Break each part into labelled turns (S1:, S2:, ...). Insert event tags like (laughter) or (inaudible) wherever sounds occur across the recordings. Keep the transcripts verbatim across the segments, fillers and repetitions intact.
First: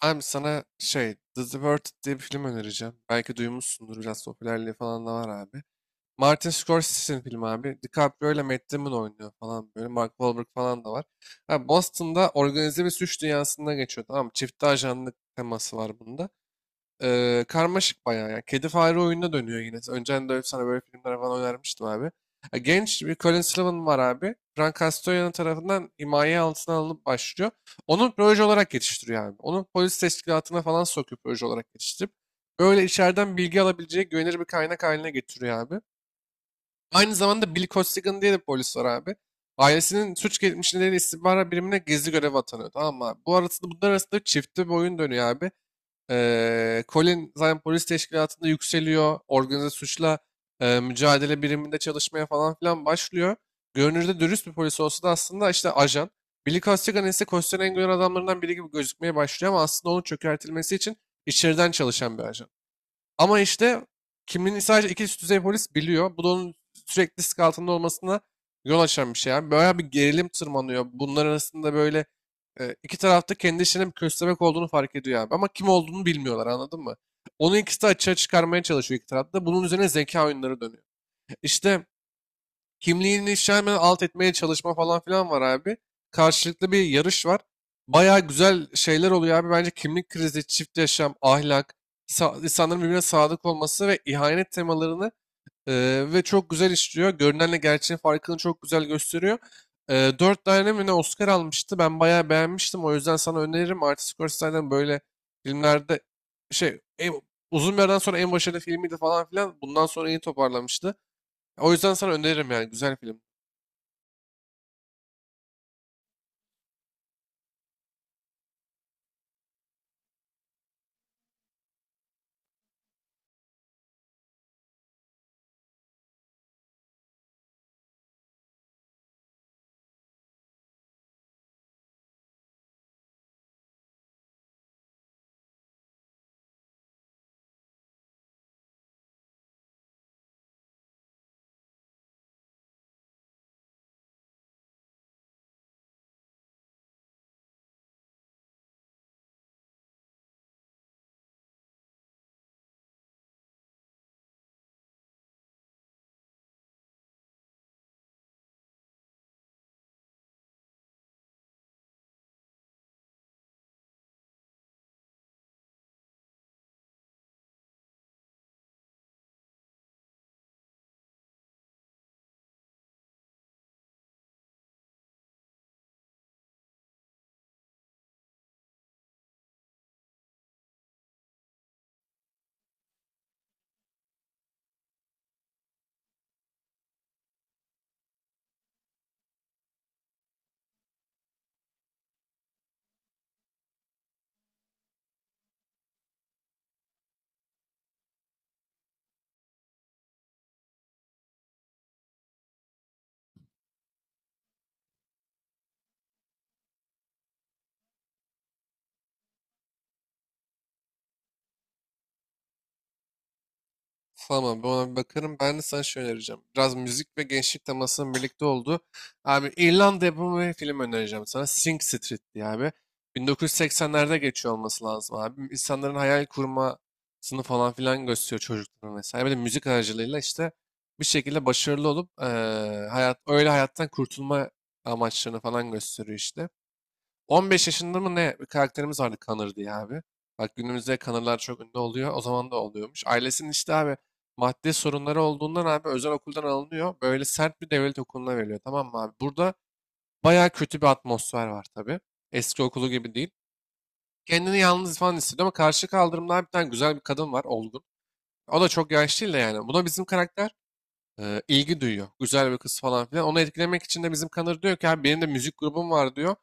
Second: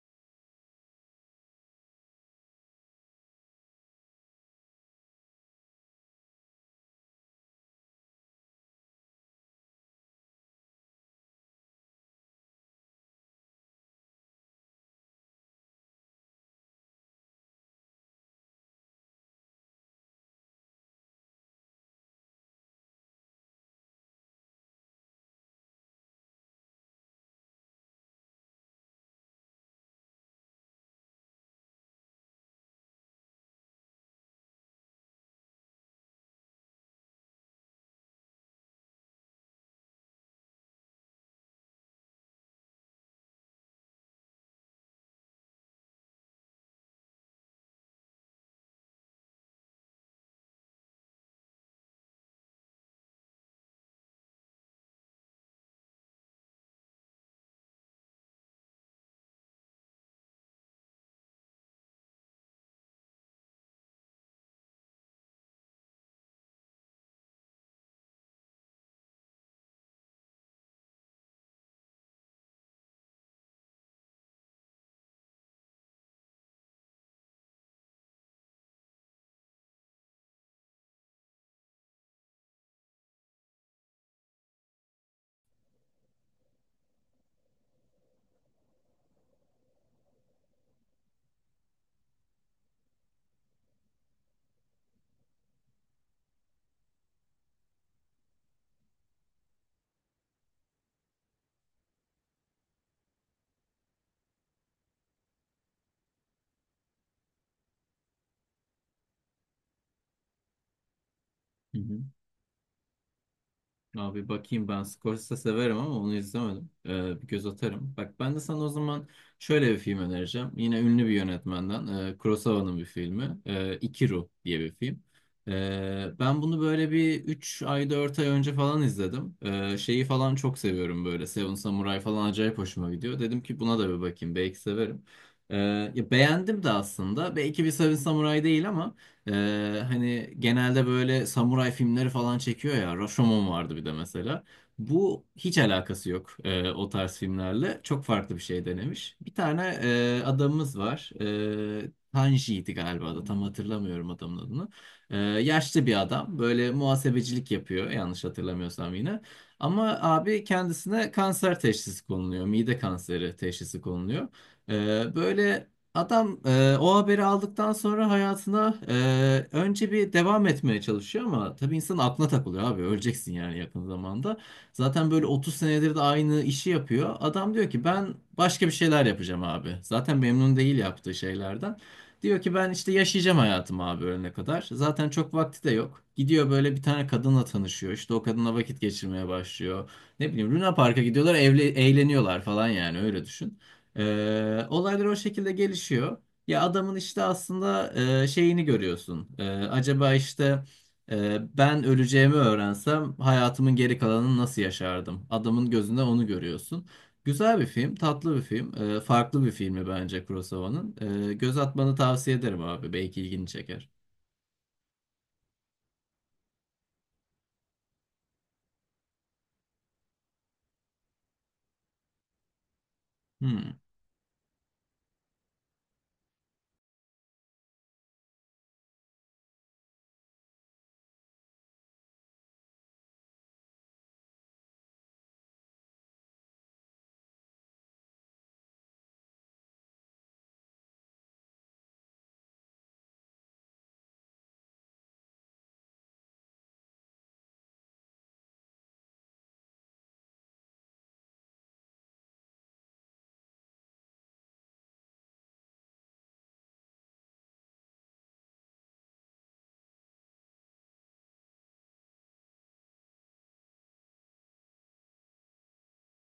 S1: Abi sana şey The Departed diye bir film önereceğim. Belki duymuşsundur, biraz popülerliği falan da var abi. Martin Scorsese'nin filmi abi. DiCaprio ile Matt Damon oynuyor falan böyle. Mark Wahlberg falan da var. Abi Boston'da organize bir suç dünyasında geçiyor, tamam mı? Çifte ajanlık teması var bunda. Eee, karmaşık bayağı ya. Kedi fare oyununa dönüyor yine. Önceden de sana böyle filmler falan önermiştim abi. Ya genç bir Colin Sullivan var abi. Frank Castellano tarafından himaye altına alınıp başlıyor. Onu proje olarak yetiştiriyor abi. Onu polis teşkilatına falan sokuyor, proje olarak yetiştirip. Böyle içeriden bilgi alabileceği güvenilir bir kaynak haline getiriyor abi. Aynı zamanda Bill Costigan diye de bir polis var abi. Ailesinin suç geçmişinde istihbarat birimine gizli görev atanıyor. Tamam mı abi? Bu arasında, bunlar arasında çiftli bir oyun dönüyor abi. Eee, Colin zaten polis teşkilatında yükseliyor. Organize suçla eee, mücadele biriminde çalışmaya falan filan başlıyor. Görünürde dürüst bir polis olsa da aslında işte ajan. Billy Costigan ise Costello'nun en güven adamlarından biri gibi gözükmeye başlıyor, ama aslında onun çökertilmesi için içeriden çalışan bir ajan. Ama işte kimliğini sadece iki üst düzey polis biliyor. Bu da onun sürekli risk altında olmasına yol açan bir şey. Yani böyle bir gerilim tırmanıyor. Bunlar arasında böyle e, iki tarafta kendi işinin bir köstebek olduğunu fark ediyor abi. Ama kim olduğunu bilmiyorlar, anladın mı? Onu ikisi de açığa çıkarmaya çalışıyor, iki tarafta. Bunun üzerine zeka oyunları dönüyor. İşte kimliğini işte hemen alt etmeye çalışma falan filan var abi. Karşılıklı bir yarış var. Baya güzel şeyler oluyor abi. Bence kimlik krizi, çift yaşam, ahlak, sa- insanların birbirine sadık olması ve ihanet temalarını e, ve çok güzel işliyor. Görünenle gerçeğin farkını çok güzel gösteriyor. E, dört tane mi ne Oscar almıştı. Ben bayağı beğenmiştim. O yüzden sana öneririm. Martin Scorsese'den böyle filmlerde şey en- uzun bir aradan sonra en başarılı filmiydi falan filan. Bundan sonra iyi toparlamıştı. O
S2: Hı
S1: yüzden
S2: hı.
S1: sana öneririm, yani güzel film.
S2: Abi bakayım ben Scorsese severim ama onu izlemedim. Ee, bir göz atarım. Bak ben de sana o zaman şöyle bir film önereceğim. Yine ünlü bir yönetmenden. E, Kurosawa'nın bir filmi. E, Ikiru diye bir film. E, ben bunu böyle bir üç ay dört ay önce falan izledim. E, şeyi falan çok seviyorum böyle. Seven Samurai falan acayip hoşuma gidiyor. Dedim ki buna da bir bakayım. Belki severim. E, Ya beğendim de aslında. Belki bir Seven Samurai değil ama ee, hani genelde böyle samuray filmleri falan çekiyor ya. Rashomon vardı bir de mesela. Bu hiç alakası yok e, o tarz filmlerle. Çok farklı bir şey denemiş. Bir tane e, adamımız var. E, Tanji'ydi galiba da tam hatırlamıyorum adamın adını. E, Yaşlı bir adam. Böyle muhasebecilik yapıyor yanlış hatırlamıyorsam yine. Ama abi kendisine kanser teşhisi konuluyor. Mide kanseri teşhisi konuluyor. E, böyle... Adam e, o haberi aldıktan sonra hayatına e, önce bir devam etmeye çalışıyor ama tabii insan aklına takılıyor abi öleceksin yani yakın zamanda. Zaten böyle otuz senedir de aynı işi yapıyor. Adam diyor ki ben başka bir şeyler yapacağım abi. Zaten memnun değil yaptığı şeylerden. Diyor ki ben işte yaşayacağım hayatımı abi ölene kadar. Zaten çok vakti de yok. Gidiyor böyle bir tane kadınla tanışıyor. İşte o kadınla vakit geçirmeye başlıyor. Ne bileyim Luna Park'a gidiyorlar, evle, eğleniyorlar falan yani öyle düşün. Ee, olaylar o şekilde gelişiyor. Ya adamın işte aslında e, şeyini görüyorsun. E, acaba işte e, ben öleceğimi öğrensem hayatımın geri kalanını nasıl yaşardım? Adamın gözünde onu görüyorsun. Güzel bir film, tatlı bir film. E, farklı bir filmi bence Kurosawa'nın. E, göz atmanı tavsiye ederim abi. Belki ilgini çeker.
S1: Tamam, ben ona bir bakarım. Ben de sana şey önereceğim. Biraz müzik ve gençlik temasının birlikte olduğu. Abi İrlanda yapımı bir film önereceğim sana. Sing Street diye abi.
S2: Hmm.
S1: bin dokuz yüz seksenlerde geçiyor olması lazım abi. İnsanların hayal kurmasını falan filan gösteriyor, çocukların vesaire. Bir de müzik aracılığıyla işte bir şekilde başarılı olup eee, hayat öyle hayattan kurtulma amaçlarını falan gösteriyor işte. on beş yaşında mı ne bir karakterimiz vardı, Connor diye abi. Bak günümüzde Connor'lar çok ünlü oluyor. O zaman da oluyormuş. Ailesinin işte abi maddi sorunları olduğundan abi özel okuldan alınıyor. Böyle sert bir devlet okuluna veriliyor, tamam mı abi? Burada bayağı kötü bir atmosfer var tabii. Eski okulu gibi değil. Kendini yalnız falan hissediyor, ama karşı kaldırımda bir tane güzel bir kadın var, olgun. O da çok yaşlı değil de yani. Buna bizim karakter e, ilgi duyuyor. Güzel bir kız falan filan. Onu etkilemek için de bizim Connor diyor ki abi, benim de müzik grubum var diyor.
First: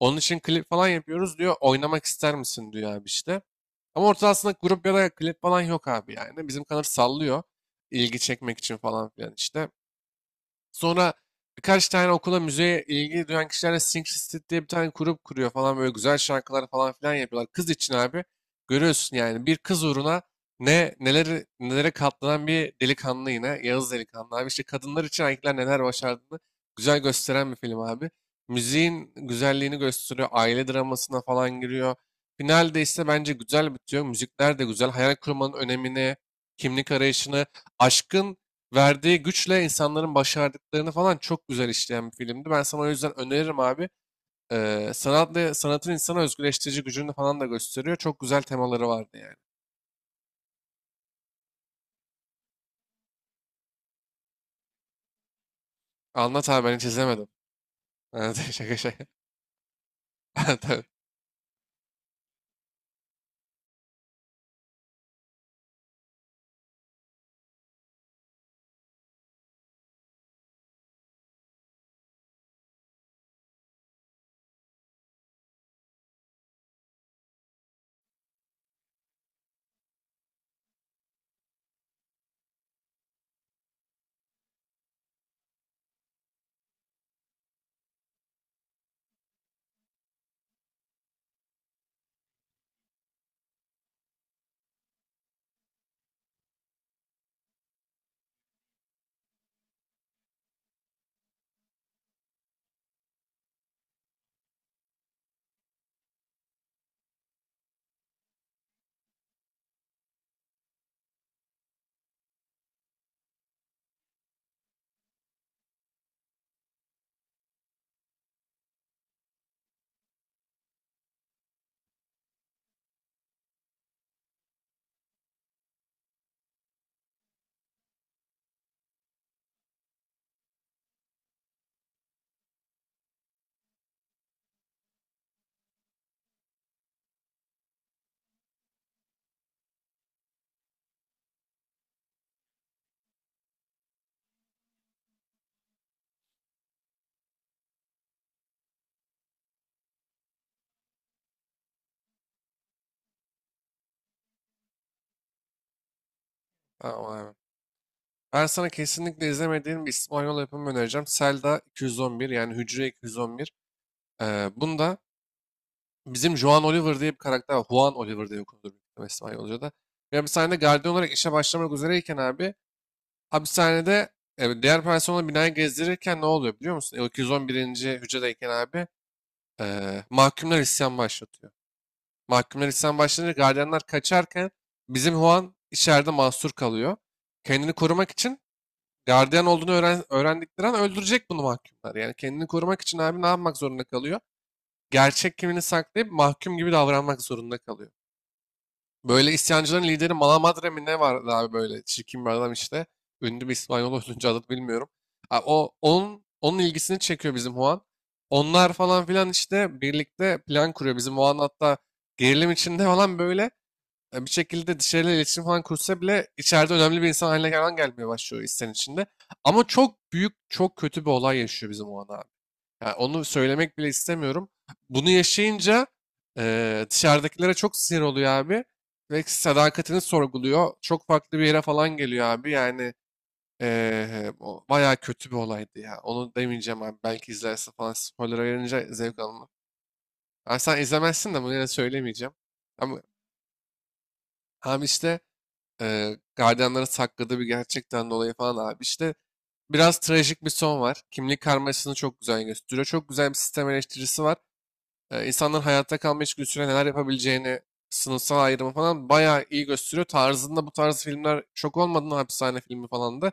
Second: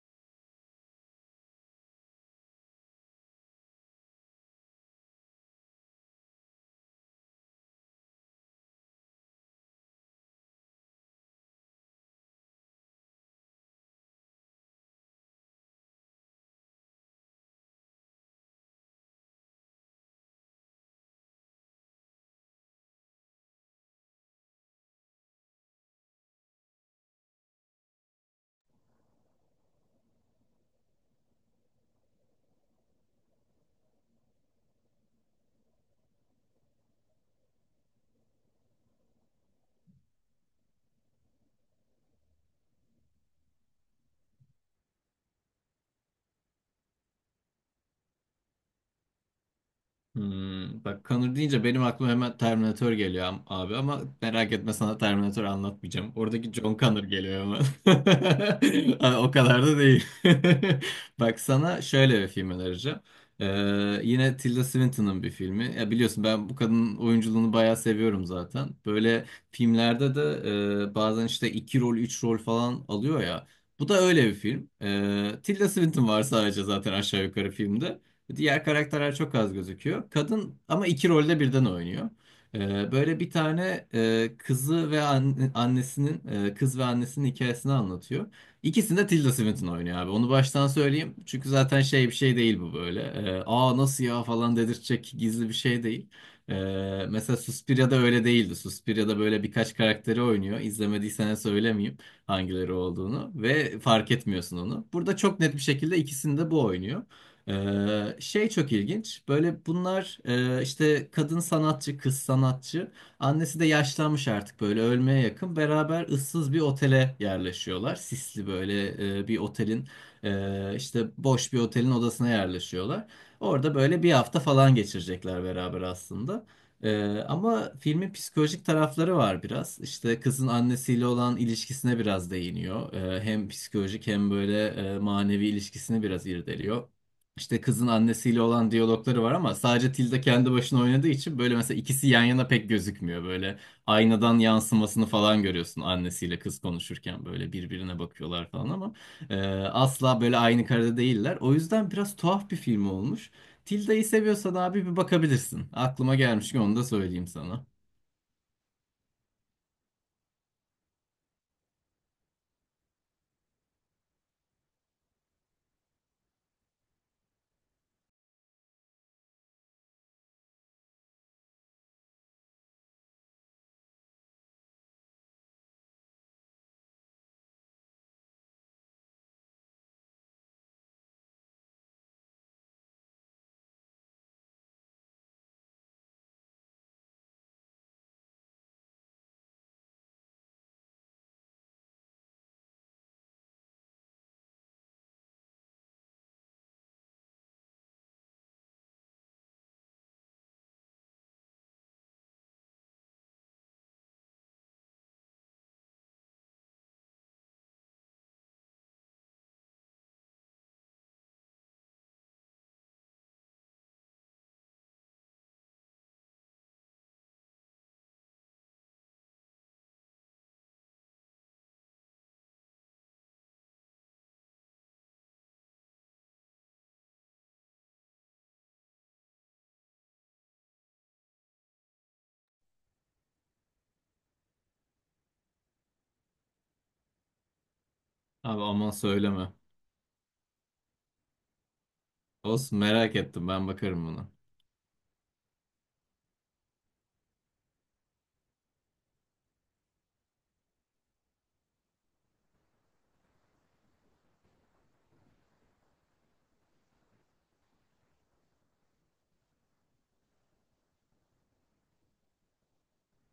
S1: Onun için klip falan yapıyoruz diyor. Oynamak ister misin diyor abi işte. Ama ortasında grup ya da klip falan yok abi yani. Bizim kanal sallıyor. İlgi çekmek için falan filan işte. Sonra birkaç tane okula müzeye ilgi duyan kişilerle Sync Street diye bir tane grup kuruyor falan, böyle güzel şarkılar falan filan yapıyorlar. Kız için abi görüyorsun yani, bir kız uğruna ne neleri nelere katlanan bir delikanlı, yine Yağız delikanlı abi işte, kadınlar için erkekler neler başardığını güzel gösteren bir film abi. Müziğin güzelliğini gösteriyor. Aile dramasına falan giriyor. Finalde ise bence güzel bitiyor. Müzikler de güzel. Hayal kurmanın önemini, kimlik arayışını, aşkın verdiği güçle insanların başardıklarını falan çok güzel işleyen bir filmdi. Ben sana o yüzden öneririm abi. Ee, sanatla, sanatın insana özgürleştirici gücünü falan da gösteriyor. Çok güzel temaları vardı yani.
S2: Hmm, bak Connor deyince benim aklıma hemen Terminator geliyor am- abi ama merak etme sana Terminator anlatmayacağım.
S1: Anlat
S2: Oradaki
S1: abi, ben
S2: John
S1: hiç
S2: Connor
S1: izlemedim.
S2: geliyor ama.
S1: (laughs) Evet,
S2: (laughs)
S1: şaka şaka.
S2: Ay, o kadar da değil.
S1: (laughs) Tabii.
S2: (laughs) Bak sana şöyle bir film önereceğim. Ee, yine Tilda Swinton'ın bir filmi. Ya biliyorsun ben bu kadının oyunculuğunu bayağı seviyorum zaten. Böyle filmlerde de e, bazen işte iki rol, üç rol falan alıyor ya. Bu da öyle bir film. Ee, Tilda Swinton var sadece zaten aşağı yukarı filmde. Diğer karakterler çok az gözüküyor. Kadın ama iki rolde birden oynuyor. Ee, böyle bir tane e, kızı ve anne- annesinin e, kız ve annesinin hikayesini anlatıyor. İkisini de Tilda Swinton oynuyor abi. Onu baştan söyleyeyim. Çünkü zaten şey bir şey değil bu böyle. Ee, Aa nasıl ya falan dedirtecek gizli bir şey değil. Ee, Mesela Suspiria'da öyle değildi. Suspiria'da böyle birkaç karakteri oynuyor. İzlemediysen söylemeyeyim hangileri olduğunu ve fark etmiyorsun onu. Burada çok net bir şekilde ikisini de bu oynuyor. Ee, şey çok ilginç. Böyle bunlar e, işte kadın sanatçı, kız sanatçı. Annesi de yaşlanmış artık böyle ölmeye yakın. Beraber ıssız bir otele yerleşiyorlar. Sisli böyle e, bir otelin e, işte boş bir otelin odasına yerleşiyorlar. Orada böyle bir hafta falan geçirecekler beraber aslında. Ee, ama filmin psikolojik tarafları var biraz. İşte kızın annesiyle olan ilişkisine biraz değiniyor. Ee, hem psikolojik hem böyle e, manevi ilişkisini biraz irdeliyor. İşte kızın annesiyle olan diyalogları var ama sadece Tilda kendi başına oynadığı için böyle mesela ikisi yan yana pek gözükmüyor. Böyle aynadan yansımasını falan görüyorsun annesiyle kız konuşurken böyle birbirine bakıyorlar falan ama e, asla böyle aynı karede değiller. O yüzden biraz tuhaf bir film olmuş. Tilda'yı seviyorsan abi bir bakabilirsin. Aklıma gelmişken onu da
S1: Tamam
S2: söyleyeyim
S1: abi.
S2: sana.
S1: Ben sana kesinlikle izlemediğim bir İspanyol yapımı önereceğim. Selda iki yüz on bir, yani Hücre iki yüz on bir. Ee, bunda bizim Juan Oliver diye bir karakter var. Juan Oliver diye okunur büyük İspanyolca'da. Ya bir sahnede gardiyan olarak işe başlamak üzereyken abi hapishanede e, diğer personel binayı gezdirirken ne oluyor biliyor musun? E, o iki yüz on birinci. hücredeyken abi e, mahkumlar isyan başlatıyor. Mahkumlar isyan başlatınca gardiyanlar kaçarken bizim Juan içeride mahsur kalıyor. Kendini korumak için gardiyan olduğunu öğren, öğrendikleri an öldürecek bunu mahkumlar. Yani kendini korumak için abi ne yapmak zorunda kalıyor? Gerçek kimliğini saklayıp mahkum gibi davranmak zorunda kalıyor. Böyle isyancıların lideri Malamadre mi ne vardı abi, böyle çirkin bir adam işte. Ünlü bir İspanyol oyuncu, adını bilmiyorum. Ha, O, onun, onun ilgisini çekiyor bizim Juan. Onlar falan filan işte birlikte plan kuruyor. Bizim Juan hatta gerilim içinde falan böyle e, bir şekilde dışarıyla iletişim falan kursa bile içeride önemli bir insan haline falan gelmeye başlıyor istenin içinde. Ama çok büyük, çok kötü bir olay yaşıyor bizim Juan abi. Yani onu söylemek bile istemiyorum. Bunu yaşayınca eee, dışarıdakilere çok sinir oluyor abi. Ve sadakatini sorguluyor. Çok farklı bir yere falan geliyor abi. Yani eee o bayağı kötü bir olaydı ya. Onu demeyeceğim abi. Belki izlerse falan, spoiler
S2: Abi
S1: verince
S2: aman
S1: zevk alınır.
S2: söyleme.
S1: Yani sen izlemezsin de bunu, yine söylemeyeceğim.
S2: Olsun
S1: Ama
S2: merak ettim ben bakarım buna.
S1: abi işte eee gardiyanlara sakladığı bir gerçekten dolayı falan abi. İşte biraz trajik bir son var. Kimlik karmaşasını çok güzel gösteriyor. Çok güzel bir sistem eleştirisi var. e, insanların hayatta kalma içgüdüsüyle neler yapabileceğini, sınıfsal ayrımı falan bayağı iyi gösteriyor. Tarzında bu tarz filmler, şok olmadın, hapishane filmi falan da.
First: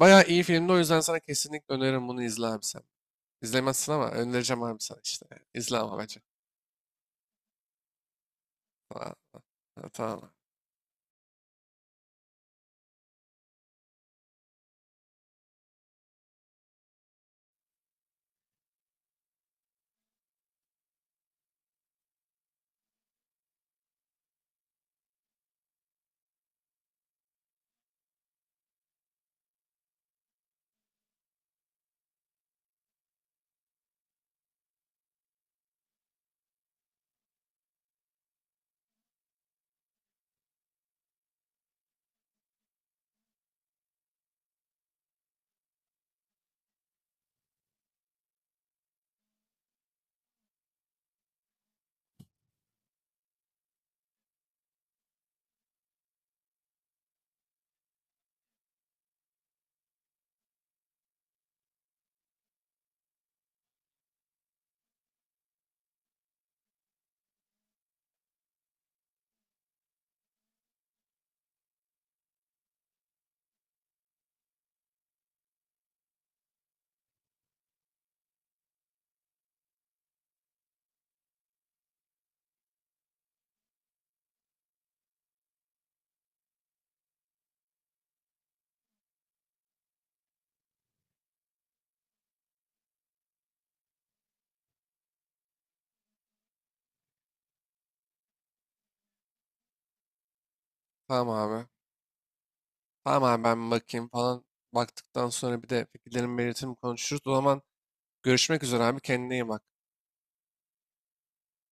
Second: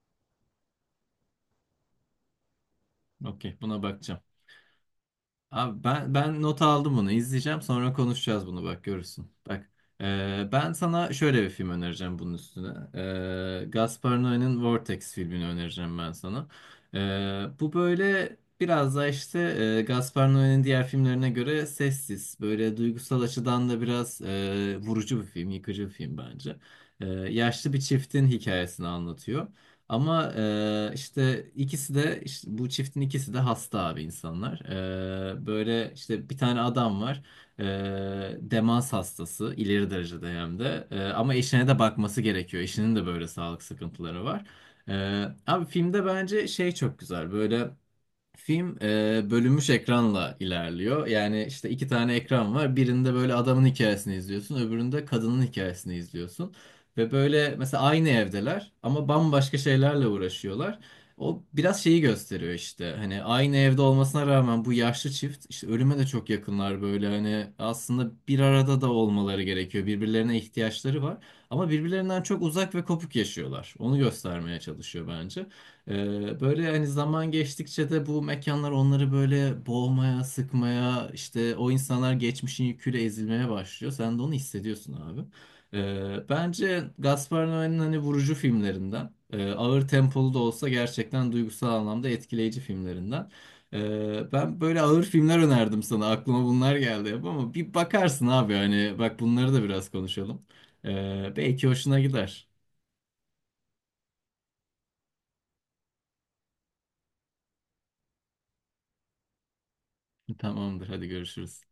S1: Bayağı iyi filmdi, o yüzden sana kesinlikle öneririm, bunu izle abi sen.
S2: Okey buna
S1: İzlemezsin ama
S2: bakacağım.
S1: önereceğim abi sana işte. İzle
S2: Abi
S1: ama
S2: ben
S1: bence.
S2: ben nota aldım bunu. İzleyeceğim sonra konuşacağız bunu bak
S1: Tamam.
S2: görürsün. Bak
S1: Tamam.
S2: e, ben sana şöyle bir film önereceğim bunun üstüne. E, Gaspar Noé'nin Vortex filmini önereceğim ben sana. E, Bu böyle biraz da işte e, Gaspar Noé'nin diğer filmlerine göre sessiz. Böyle duygusal açıdan da biraz e, vurucu bir film, yıkıcı bir film bence. E, yaşlı bir çiftin hikayesini anlatıyor. Ama eee, işte ikisi de işte bu çiftin ikisi de hasta abi insanlar. Eee, böyle işte bir tane adam var. Eee, demans hastası ileri derecede hem de. Eee, ama eşine de bakması gerekiyor. Eşinin de böyle sağlık sıkıntıları var. Eee, abi filmde bence şey çok güzel. Böyle film e, bölünmüş ekranla ilerliyor. Yani işte iki tane ekran var. Birinde böyle adamın hikayesini izliyorsun, öbüründe kadının hikayesini izliyorsun. Ve böyle mesela aynı evdeler ama bambaşka şeylerle uğraşıyorlar. O biraz şeyi gösteriyor işte. Hani aynı evde olmasına rağmen bu yaşlı çift işte ölüme de çok yakınlar böyle. Hani aslında bir arada da olmaları gerekiyor. Birbirlerine ihtiyaçları var. Ama birbirlerinden çok uzak ve kopuk yaşıyorlar. Onu göstermeye çalışıyor bence. Ee, böyle hani zaman geçtikçe de bu mekanlar onları böyle boğmaya, sıkmaya, işte o insanlar geçmişin yüküyle ezilmeye başlıyor. Sen de onu hissediyorsun abi. Ee, bence Gaspar Noé'nin hani vurucu filmlerinden, e, ağır tempolu da olsa gerçekten duygusal anlamda etkileyici filmlerinden. Ee, ben böyle ağır filmler önerdim sana. Aklıma bunlar geldi hep ama bir bakarsın abi hani bak bunları da biraz konuşalım.
S1: Tamam
S2: Ee,
S1: abi.
S2: belki hoşuna gider.
S1: Tamam abi, ben bakayım falan. Baktıktan sonra bir de fikirlerimi belirtirim, konuşuruz. O zaman görüşmek üzere abi, kendine iyi bak.
S2: Tamamdır, hadi görüşürüz.